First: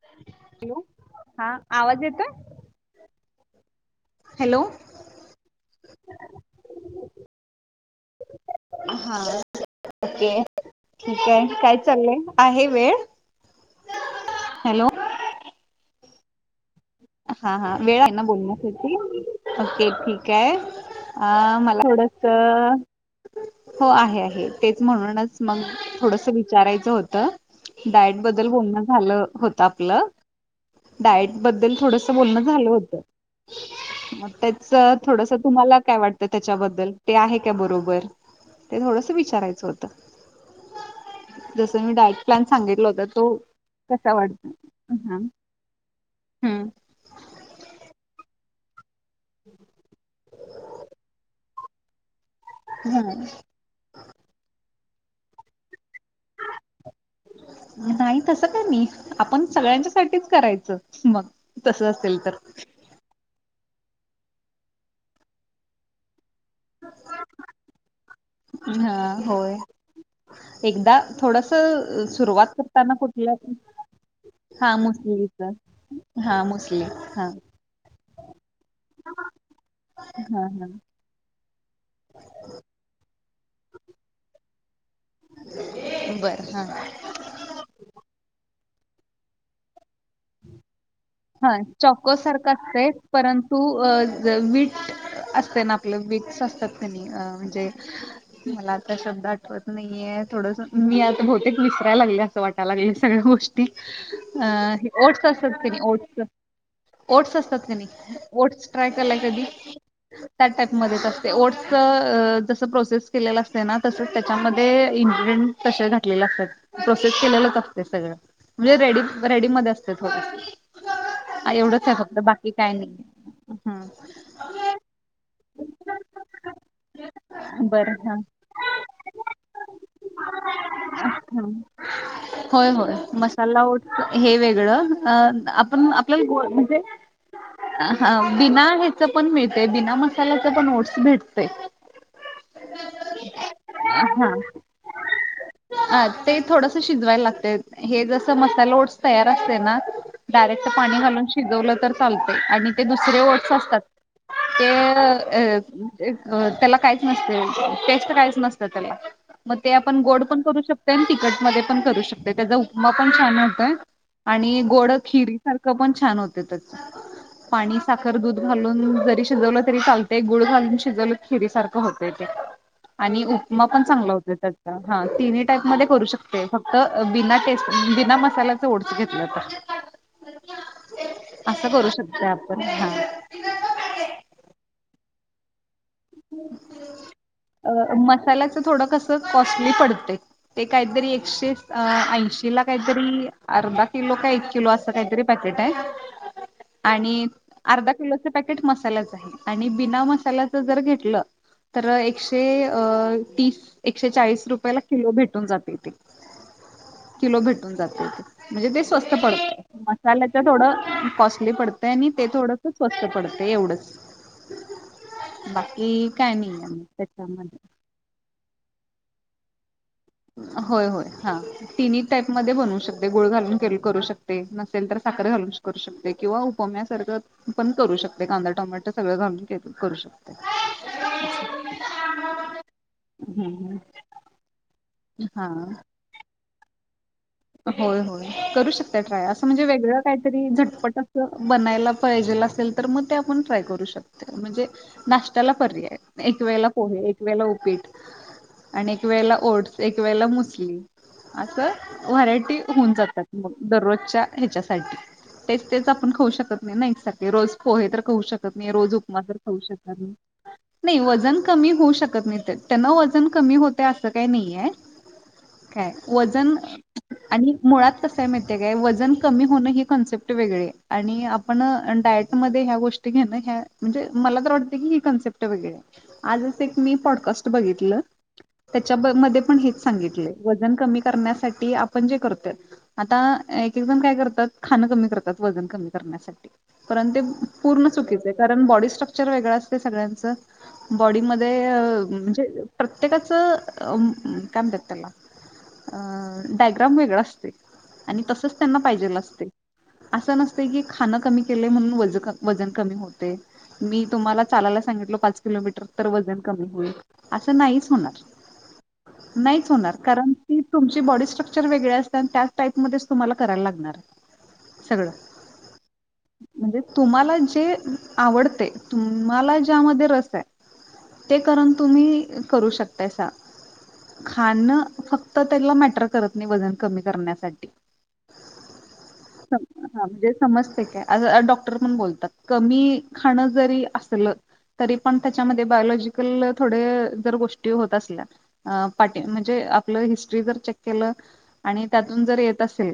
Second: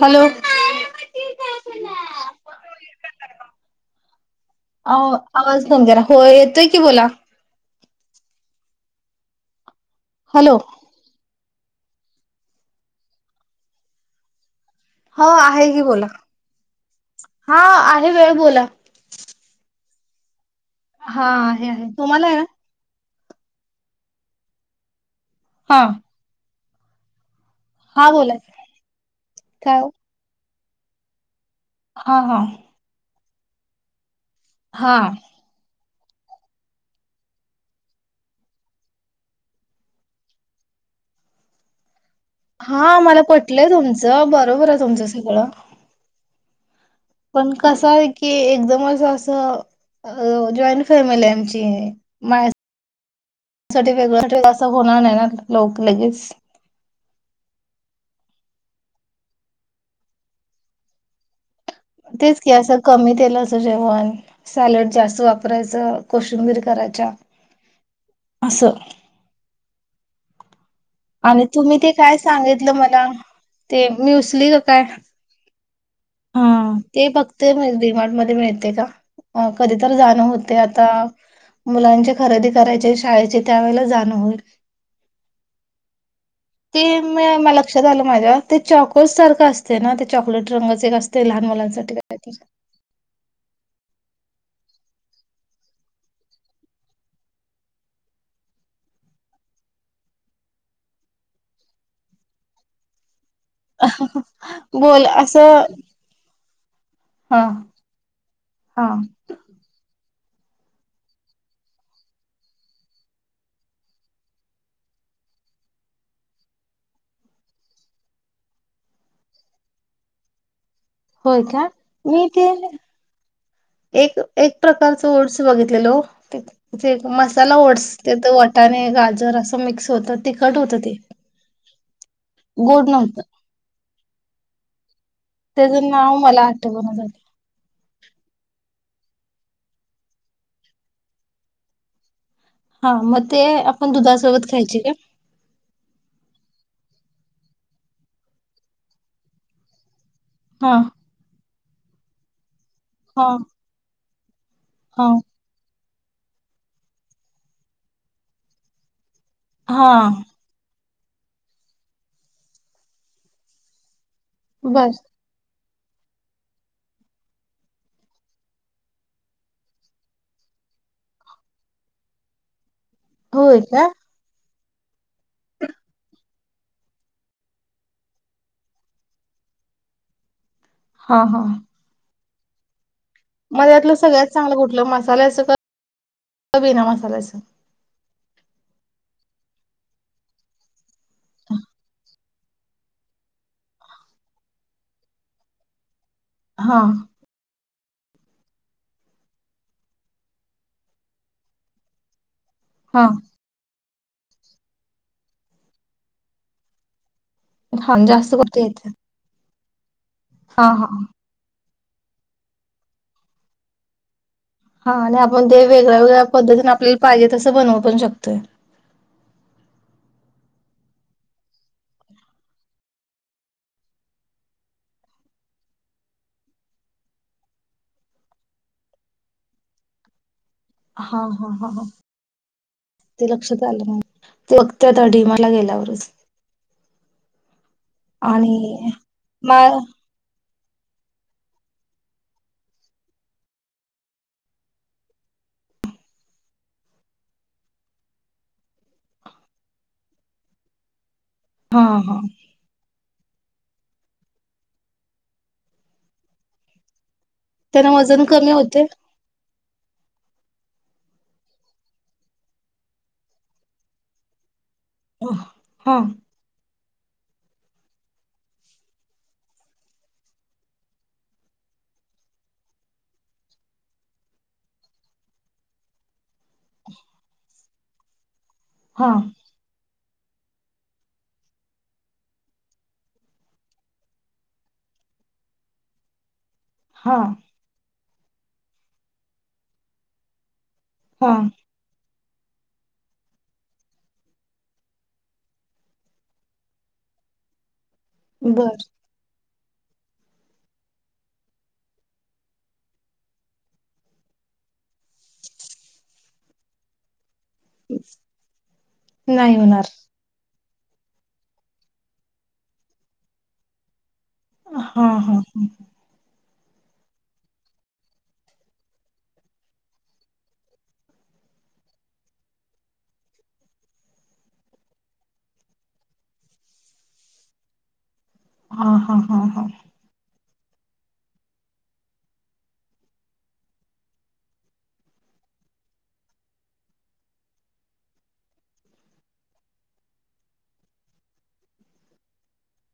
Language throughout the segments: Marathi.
हॅलो. हा आवाज येतोय. हॅलो. अ आवाज नम घेरा हो येतोय की बोला. हा ओके. हॅलो. ठीक आहे काय चाललंय आहे वेळ हॅलो. हो आहे की बोला हा आहे वेळ बोला. ओके ठीक आहे हा अ आहे मला आहे. तुम्हाला आहे ना? थोडस. हो आहे आहे तेच म्हणूनच मग हा. थोडस विचारायचं होतं. हा बोला डायटबद्दल की. बोलणं झालं होत काय ओ? आपलं डायटबद्दल थोडस हा हा. बोलण झालं होत मग त्याच हा. थोडस तुम्हाला काय वाटतं त्याच्याबद्दल ते आहे का बरोबर ते थोडस विचारायचं होत जस मी डायरेक्ट प्लॅन सांगितला हा होता मला तो पटलंय कसा तुमचं. वाटतो. बरोबर आहे तुमचं सगळं. हम्म. पण कसं आहे की एकदमच असं जॉईंट फॅमिली आहे आमची म [unintelligible] हम्म. साठी वेगळ्या असं होणार नाही ना लोक लगेच. नाही तसं का नाही आपण सगळ्यांच्या साठीच करायचं मग तसं असेल तर तेच की असं कमी तेलाचं जेवण सॅलड जास्त वापरायचं कोशिंबीर घराच्या असं. हा होय. एकदा आणि थोडस तुम्ही ते काय सुरुवात सांगितलं करताना मला कुठ ते म्युसली हा मुस्च हा ते फक्त रिमार्ट मध्ये मिळते का? अ कधी तर जाणं हा होते हा आता मुलांचे खरेदी करायचे शाळेचे त्यावेळे जाणं होईल. बरं हा. ते म म लक्षात आलं माझ्या ते चॉकोस सारखं असत. ना ते चॉकलेट रंगच एक असते लहान मुलांसाठी का? ते परंतु अ वीट असते ना आपलं वीक्स असतात की नाही म्हणजे मला आता शब्द आठवत नाहीये थोडस मी आता बहुतेक विसरायला लागले असं वाटायला लागले सगळ्या गोष्टी अ बोल ओट्स असं असत ते ओट्स ओट्स हा असतात क नाही ओट्स हा ट्राय कलाय कधी त्या टॅकमध्ये असते ओटसच जस प्रोसेस केलेलं असते ना तस त्याच्यामध्ये इन्ग्रिडियंट तसे घातलेले असतात प्रोसेस केलेलंच असते सगळं. म्हणजे रेडी रेडी मध्ये असते होय थोडस का एवढंच आहे फक्त मी बाकी ते काय नाही. एक एक प्रकारच ओट्स बघितलेले मसाला ओट्स बरं हा बरं तेथ वटाणे गाजर असं मिक्स होतं तिखट होतं ते हा होय गोड होय नव्हतं मसाला ओट हे वेगळं त्याचं आपण नाव आपल्याला मला ग म्हणजे आठवना झालं हा बिना ह्याच पण मिळतय बिना मसाल्याच पण ओट्स भेटते. हा मग ते आपण हा दुधासोबत खायचे. अ ते थोडस शिजवायला लागत हे जसं मसाला ओट्स तयार असते ना, डायरेक्ट हा पाणी घालून शिजवलं तर चालतं आणि ते हा दुसरे ओटस असतात. ते हा अ त्याला काहीच नसते टेस्ट काहीच नसतं त्याला मग ते हा आपण गोड पण करू शकतो. म तिकट मध्ये पण करू शकते त्याचा उपमा पण छान होतय. आणि गोड बस खिरी सारखं पण छान होते त्या पाणी साखर दूध घालून जरी शिजवलं तरी चालते गुळ घालून शिजव खीरी सारखं होत ते आणि होय उपमा पण का चांगला होत त्याचा हा तिन्ही टाईप मध्ये करू शकता. फक्त बिना टेस्ट बिना मसाल्याच ओढच घेतलंता. हा हा असं करू शकतो आपण हा मध्ये्यातलं सगळ्यात चांगलं कुठलं मसाल्याचं क बी ना मसाल्याचं, अ मसाल्याचं थोडं कसं कॉस्टली पडते. ते काहीतरी एकशे ऐंशी ला काहीतरी अर्धा किलो का एक किलो असं काहीतरी पाकीट आहे. हा आणि अर्धा किलो पकेट मसाल्याच आहे आणि बिना मसाल्याच जर घ तर एकशे हा तीस एकशे चाळीस रुपयाेला किलो भेटून जाते ते किलो भेट हा जास्त करता म्हणजे ते येतं स्वस्त पडत मसाल्याच थोड हा हा कॉस्टली पडत. आणि ते थोडंस स्वस्त पडते एवढंच हा आणि आपण ते बाकी वेगळ्या वेगळ्या काय नाही पद्धतीने आणि आपल्याला पाहिजे तसं त्याच्यामध्ये बनव पण शकतोय. होय होय हा तिनही टाईप मध्ये बनू शकते गुळ घालून करू शकते नसेल तर साखर घालू करू शकते किंवा कोम्यासारखं पण करू शकते कांदा टोमॅट सगळं घालुन करू शकते. हा हा ह ते हम्म लक्षात आलं हम्म ना, ते अगत्यात अडी मला हा गेल्यावरच होय होय करू आणि शकता ट्राय असं मा म्हणजे वेगळं ॅटरी झटपट अस बनायला पाहिजेल असेल तर मग ते आपण ट्राय करू शकते म्हणजे नाश््याला पर्याय एक वेळेला पोहे एक वेळेला उपीट आणि एक वेळेला ओट्स एक वेळेला मुसली हा असं हा व्हरायटी होऊन जातात दररोजच्या ह्याच्या तेच तेच आपण खाऊ शकत नाही ना एकसारखेच रोज पोहे त्यांना तर खाऊ वजन कमी शकत नाही होते रोज उपमा तर खाऊ शकत नाही. नाही वजन कमी होऊ शकत नाही त्यांना वजन कमी होते असं काही नाहीय. हा काय हा वजन आणि मुळात कसंय माहिती आहे का वजन कमी होणं हे कॉन्सेप्ट वेगळे आणि आपण डायट मध्ये ह्या गोष्टी घेणं ह म्हणजे मला तर वाटते की ही कन्सेप्ट आजच एक मी पॉडकास्ट बघितलं, त्याच्या हा मध्ये पण हेच. सांगितले वजन कमी करण्यासाठी आपण जे करतोय आता एक एक जण काय करतात खाणं कमी करतात वजन कमी करण्यासाठी परण ते पूर्ण चुकीचे आहे कारण बॉडी स्ट्रक्चर वेगळं असत सगळ्यांचं हा बॉडीमध्ये म्हणजे प्रत्येकाचं काय म्हणतात त्याला अ डायग्राम वेगळा असते. आणि तसच बर त्यांना पाहिजेल असते. असं नसत की खाणं कमी केलंय म्हणून वजन कमी होते. मी तुम्हाला चालायला सांगितलो पाच किलोमीटर तर वजन कमी होईल. आस नाहीच होणार नाहीच होणार कारण कि तुमची बाॅडी स्ट्रक्चर वेगळे असणार त्याच टाईप मध्ये तुम्हाला करायला लागणार. हा सगळं हा हा म्हणजे तुम्हाला जे आवडते तुम्हाला ज्यामध्ये रस आहे. ते करून तुम्ही करू शकताय सा खाण फक्त त्याला मॅटर करत नाही वजन कमी करण्यासाठी ह हा हा हा सम- हा म्हणजे समजते काय डॉक्टर पण बोलतात कमी खाणं जरी असलं तरी पण त्याच्यामध्ये बायोलॉजिकल थोडे जर गोष्टी होत असल्या म्हणजे आपलं हिस्टरी जर चेक केलं आणि त्यातून जर येत असेल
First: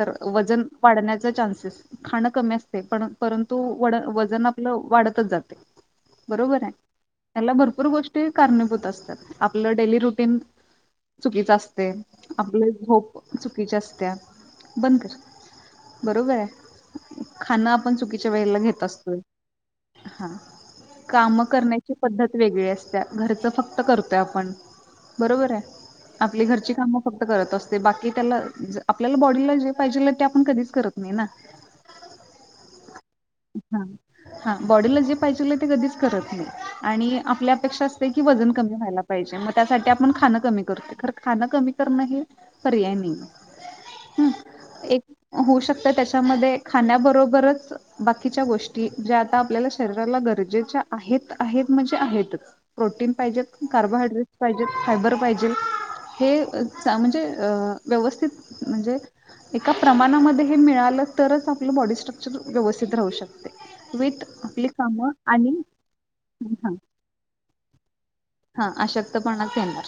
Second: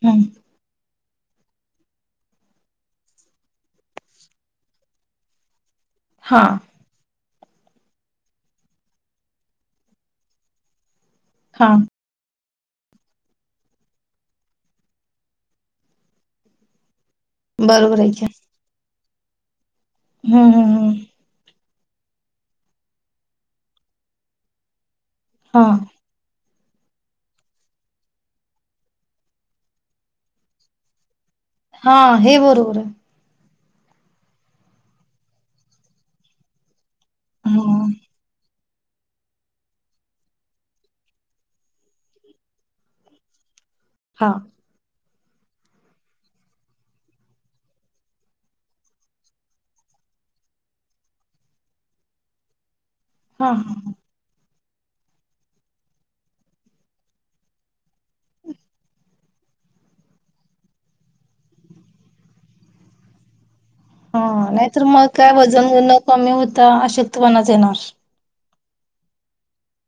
तर हम्म वजन वाढण्याचे चान्सेस खाणं कमी असते पण परंतु वजन आपलं वाढतच जाते हा बरोबर आहे. त्या भरपूर गोष्टी कारणीभूत असतात आपलं डेली रुटीन चुकीच हा असते आपले होप चुकीच्या असत्या, बंद कर. बरोबर आहे. खाण आपण बरोबर आहे की चुकीच्या वेळेला घेत असतोय हा हम्म हम्म हम्म काम करण्याची पद्धत वेगळी असते घरचं फक्त करतोय आपण बरोबर हा आहे. आपली घरची काम फक्त करत असते बाकी त्याला आपल्याला बॉडीला जे पाहिजे ते आपण कधीच करत नाही ना. हा हे बरोबर आहे हा बॉडीला जे पाहिजे ते कधीच करत नाही. आणि आपल्या हा आपेक्षा की वजन कमी व्हायला पाहिजे मग त्यासाठी आपण खां कमी करतो ख खाण कमी करण हे पर्याय नाही. हा एक होऊ शकत त्याच्यामध्ये खाण्याबरोबरच बाकीच्या गोष्टी ज्या आता आपल्याला शरीराला गरजेच्या आहेत आहेत म्हणजे आहेतच. प्रोटीन हा पाहिजेत, हा कार्बोहायड्रेट्स पाहिजेत, फायबर पाहिजे. -हे म्हणजे व्यवस्थित म्हणजे - एका प्रमाणामध्ये हे मिळालं तरच आपलं बॉडी स्ट्रक्चर व्यवस्थित राहू शकतं. हा नाही तरर मग काय आणि वजन न कमी हा होता अशक्तपणाच येणार. हा अशक्तपणा च येणार,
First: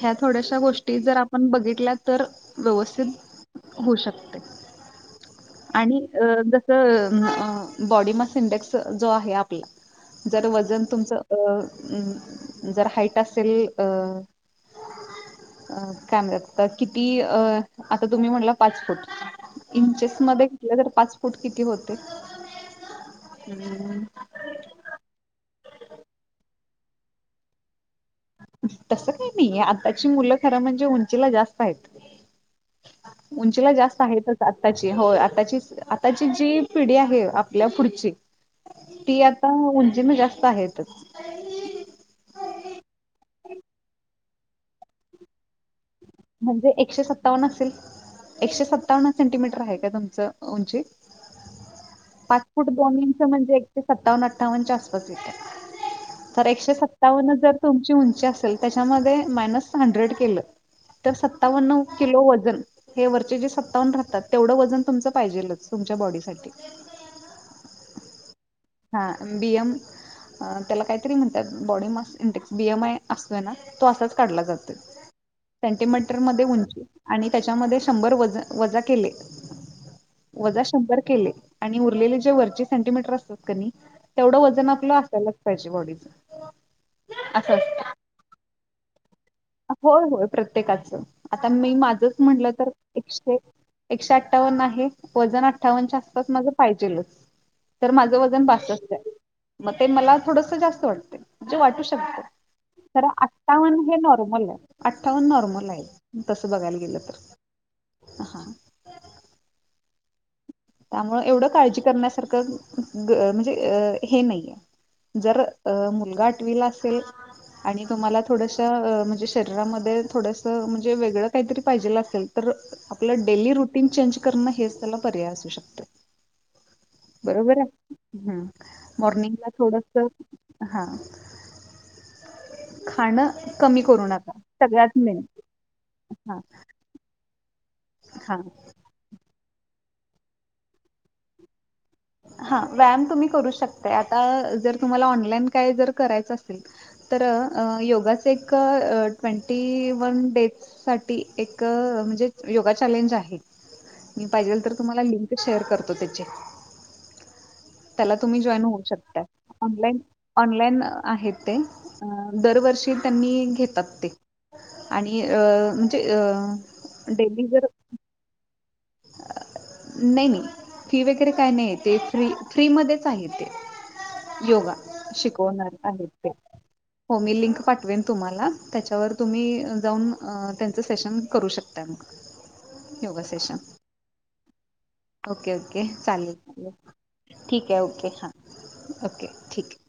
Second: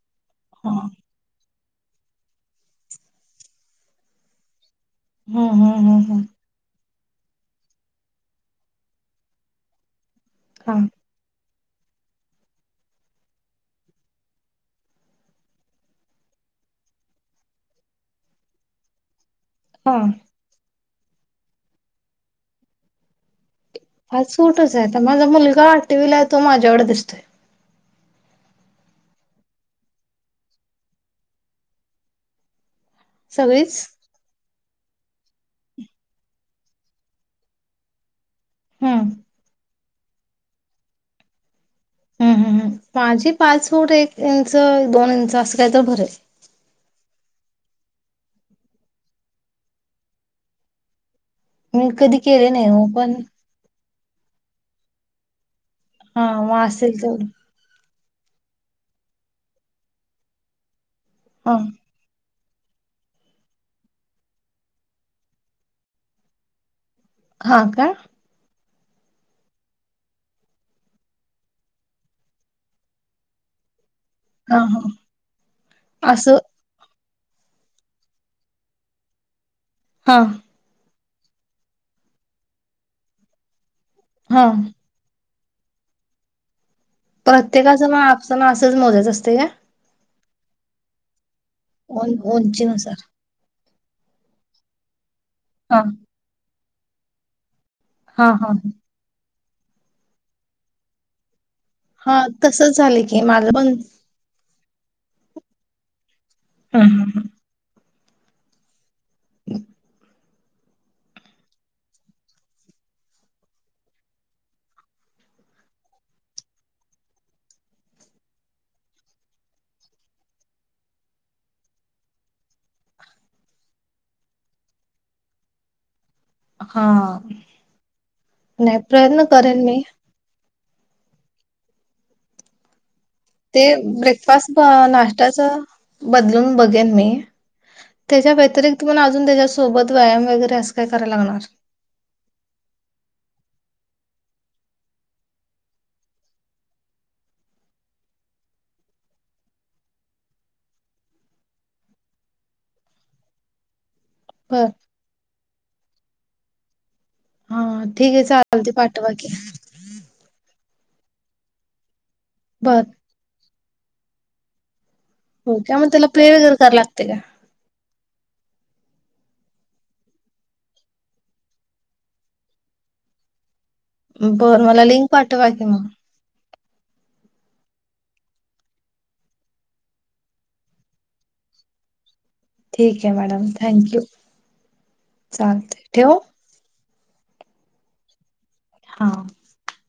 ह्या थोड्याशा हा गोष्टी जर आपण पण बघितल्या तर व्यवस्थित होऊ शकते. हम्म हम्म आणि हम्म हम्म जस बॉडी म इंडेक्स जो आहे जर हा वजन तुमच जर हाईट असेल अ अ कॅमेऱ्यात किती आता तुम्ही म्हटला पाच फूट हा इंचेस मध्ये त तर पाच फुट किती होते? पाच फुटच ये आता माझा मुलगा आठव्हीला आहे तो माझ्या एव्हढ दिसतोय. तसं काही नाही आताची मुलं खरं म्हणजे उंचीला जास्त आहेत. उंचीला सगळीच जास्त आहे. आत्ताची हो आताची, आताची जी पिढी आहे आपल्या पुढची हम्म ती आता उंचीन जास्त आहेतच. हम्म हं हं माझी पाच फूट एक इंच दोन इंच असं काही तर भरेल. म्हणजे एकशे सत्तावन्न असेल एकशे सत्तावन्न सेंटीमीटर आहे काय तुमचं? उंची मी कधी पाच केले नाही फूट हो दोन पण इंच म्हणजे सत्तावन्न अठ्ठावनच्या आसपास हा येतयं तर मग एकशे असेल तेवढं सत्तावन्न जर तुमची उंची असेल त्याच्यामधे मायनस हंडरेड केल तर हा सत्तावन्न किलो वजन हे वरचे जे सत्तावन्न राहतात तेवढं वजन तुमचं पाहिजेलच तुमच्या बॉडी साठी. हा काय? हा बि एम त्याला काहीतरी म्हणतात body mass index B M I असतोय ना तो असाच काढला हा जातोय हा सेंटीमीटर असं मध्ये उंची आणि त्याच्यामध्ये शंभर वज वजा केले हा. वजा शंभर केले आणि उरलेले जे वरचे सेंटिमीटर असतात की नाही तेवढ हा आपल वजण असायलावच पा त्याची बॉडीच असं प्रत्येकाच असतं मग आपस असंच मोजायच असतयं काय? होय होय प्रत्येकाचं आता मी माझंच उं म्हटलं तर उंचीनुसार एकशे एकशे अठ्ठावन्न आहे वजन हा अठ्ठावन्नच्या आसपास माझं पाहिजेलचं. तर माझं हा वजन हा बासष्ट आहे मग ते मला थोडस जास्त वाटतय म्हणजे वाटू शक हा तसच झालं की माझं पण र्मलय अठ्ठावन्न नॉर्मल आहे तस बघायला हा गेलं हा तर हा. [inaudible] त्यामुळे एवढं काळजी करण्यासारखं म्हणजे अ हे नाहीेये. जर अ मुलगा आठवीला असेल आणि तुम्हाला थोडसं अ म्हणजे शरीरामध्ये थोडसं म्हणजे वेगळं काहीतरी पाहिजेल असेल तर आपलं डेली रुटीन चेंज करणं हेच त्याला पर्याय असू शकत हा. बरोबरयं हं नाही प्रयत्न मॉर्निंगला करेन मी थोडसं हा खाणं ते कमी करू नका ब्रेकफास्ट सगळ्यात मेन नाश्त्याच हा बदलून बघेन मी. त्याच्या हा व्यतिरिक्त पण अजून त्याच्या सोबत व्यायाम वगैरे असं काय कराय लागणार? हा व्यायाम तुम्ही करू शकताय आता जर तुम्हाला ऑनलाईन काय जर करायचं असेल तर अ योगाच एक अ ट्वेंटी वन डेज साठी एक म्हणजे योगा चॅलेंज आहे. मी पाहिजेल बर तर तुम्हाला लिंक शेअर करतो त्याचे. हा त्याला ठीक आहे तुम्ही जॉईन चालते होऊ पाठवा शकताय. की ऑनलाईन ऑनलाईन आहे ते बर दरवर्षी त्यांनी घेतात ते. आणि अ हो का मग म्हणजे त्याला अ पे वगैरे करायला लागते का डेली जर नाही नाही फी वगैरे काय नाही ते फ्री फ्रीमध्येच आहे ते. बर योगा मला लिंक पाठवा की शिकवणार मग. आहेत ते. हो मी लिंक पाठवेन तुम्हाला त्याच्यावर तुम्ही जाऊन अ त्यांचं सेशन करू शकताय मग. ठीक आहे yoga madam session thank you. Okay okay चालेल ठीक आहे ओके हां. हा ओके ठीक आहे.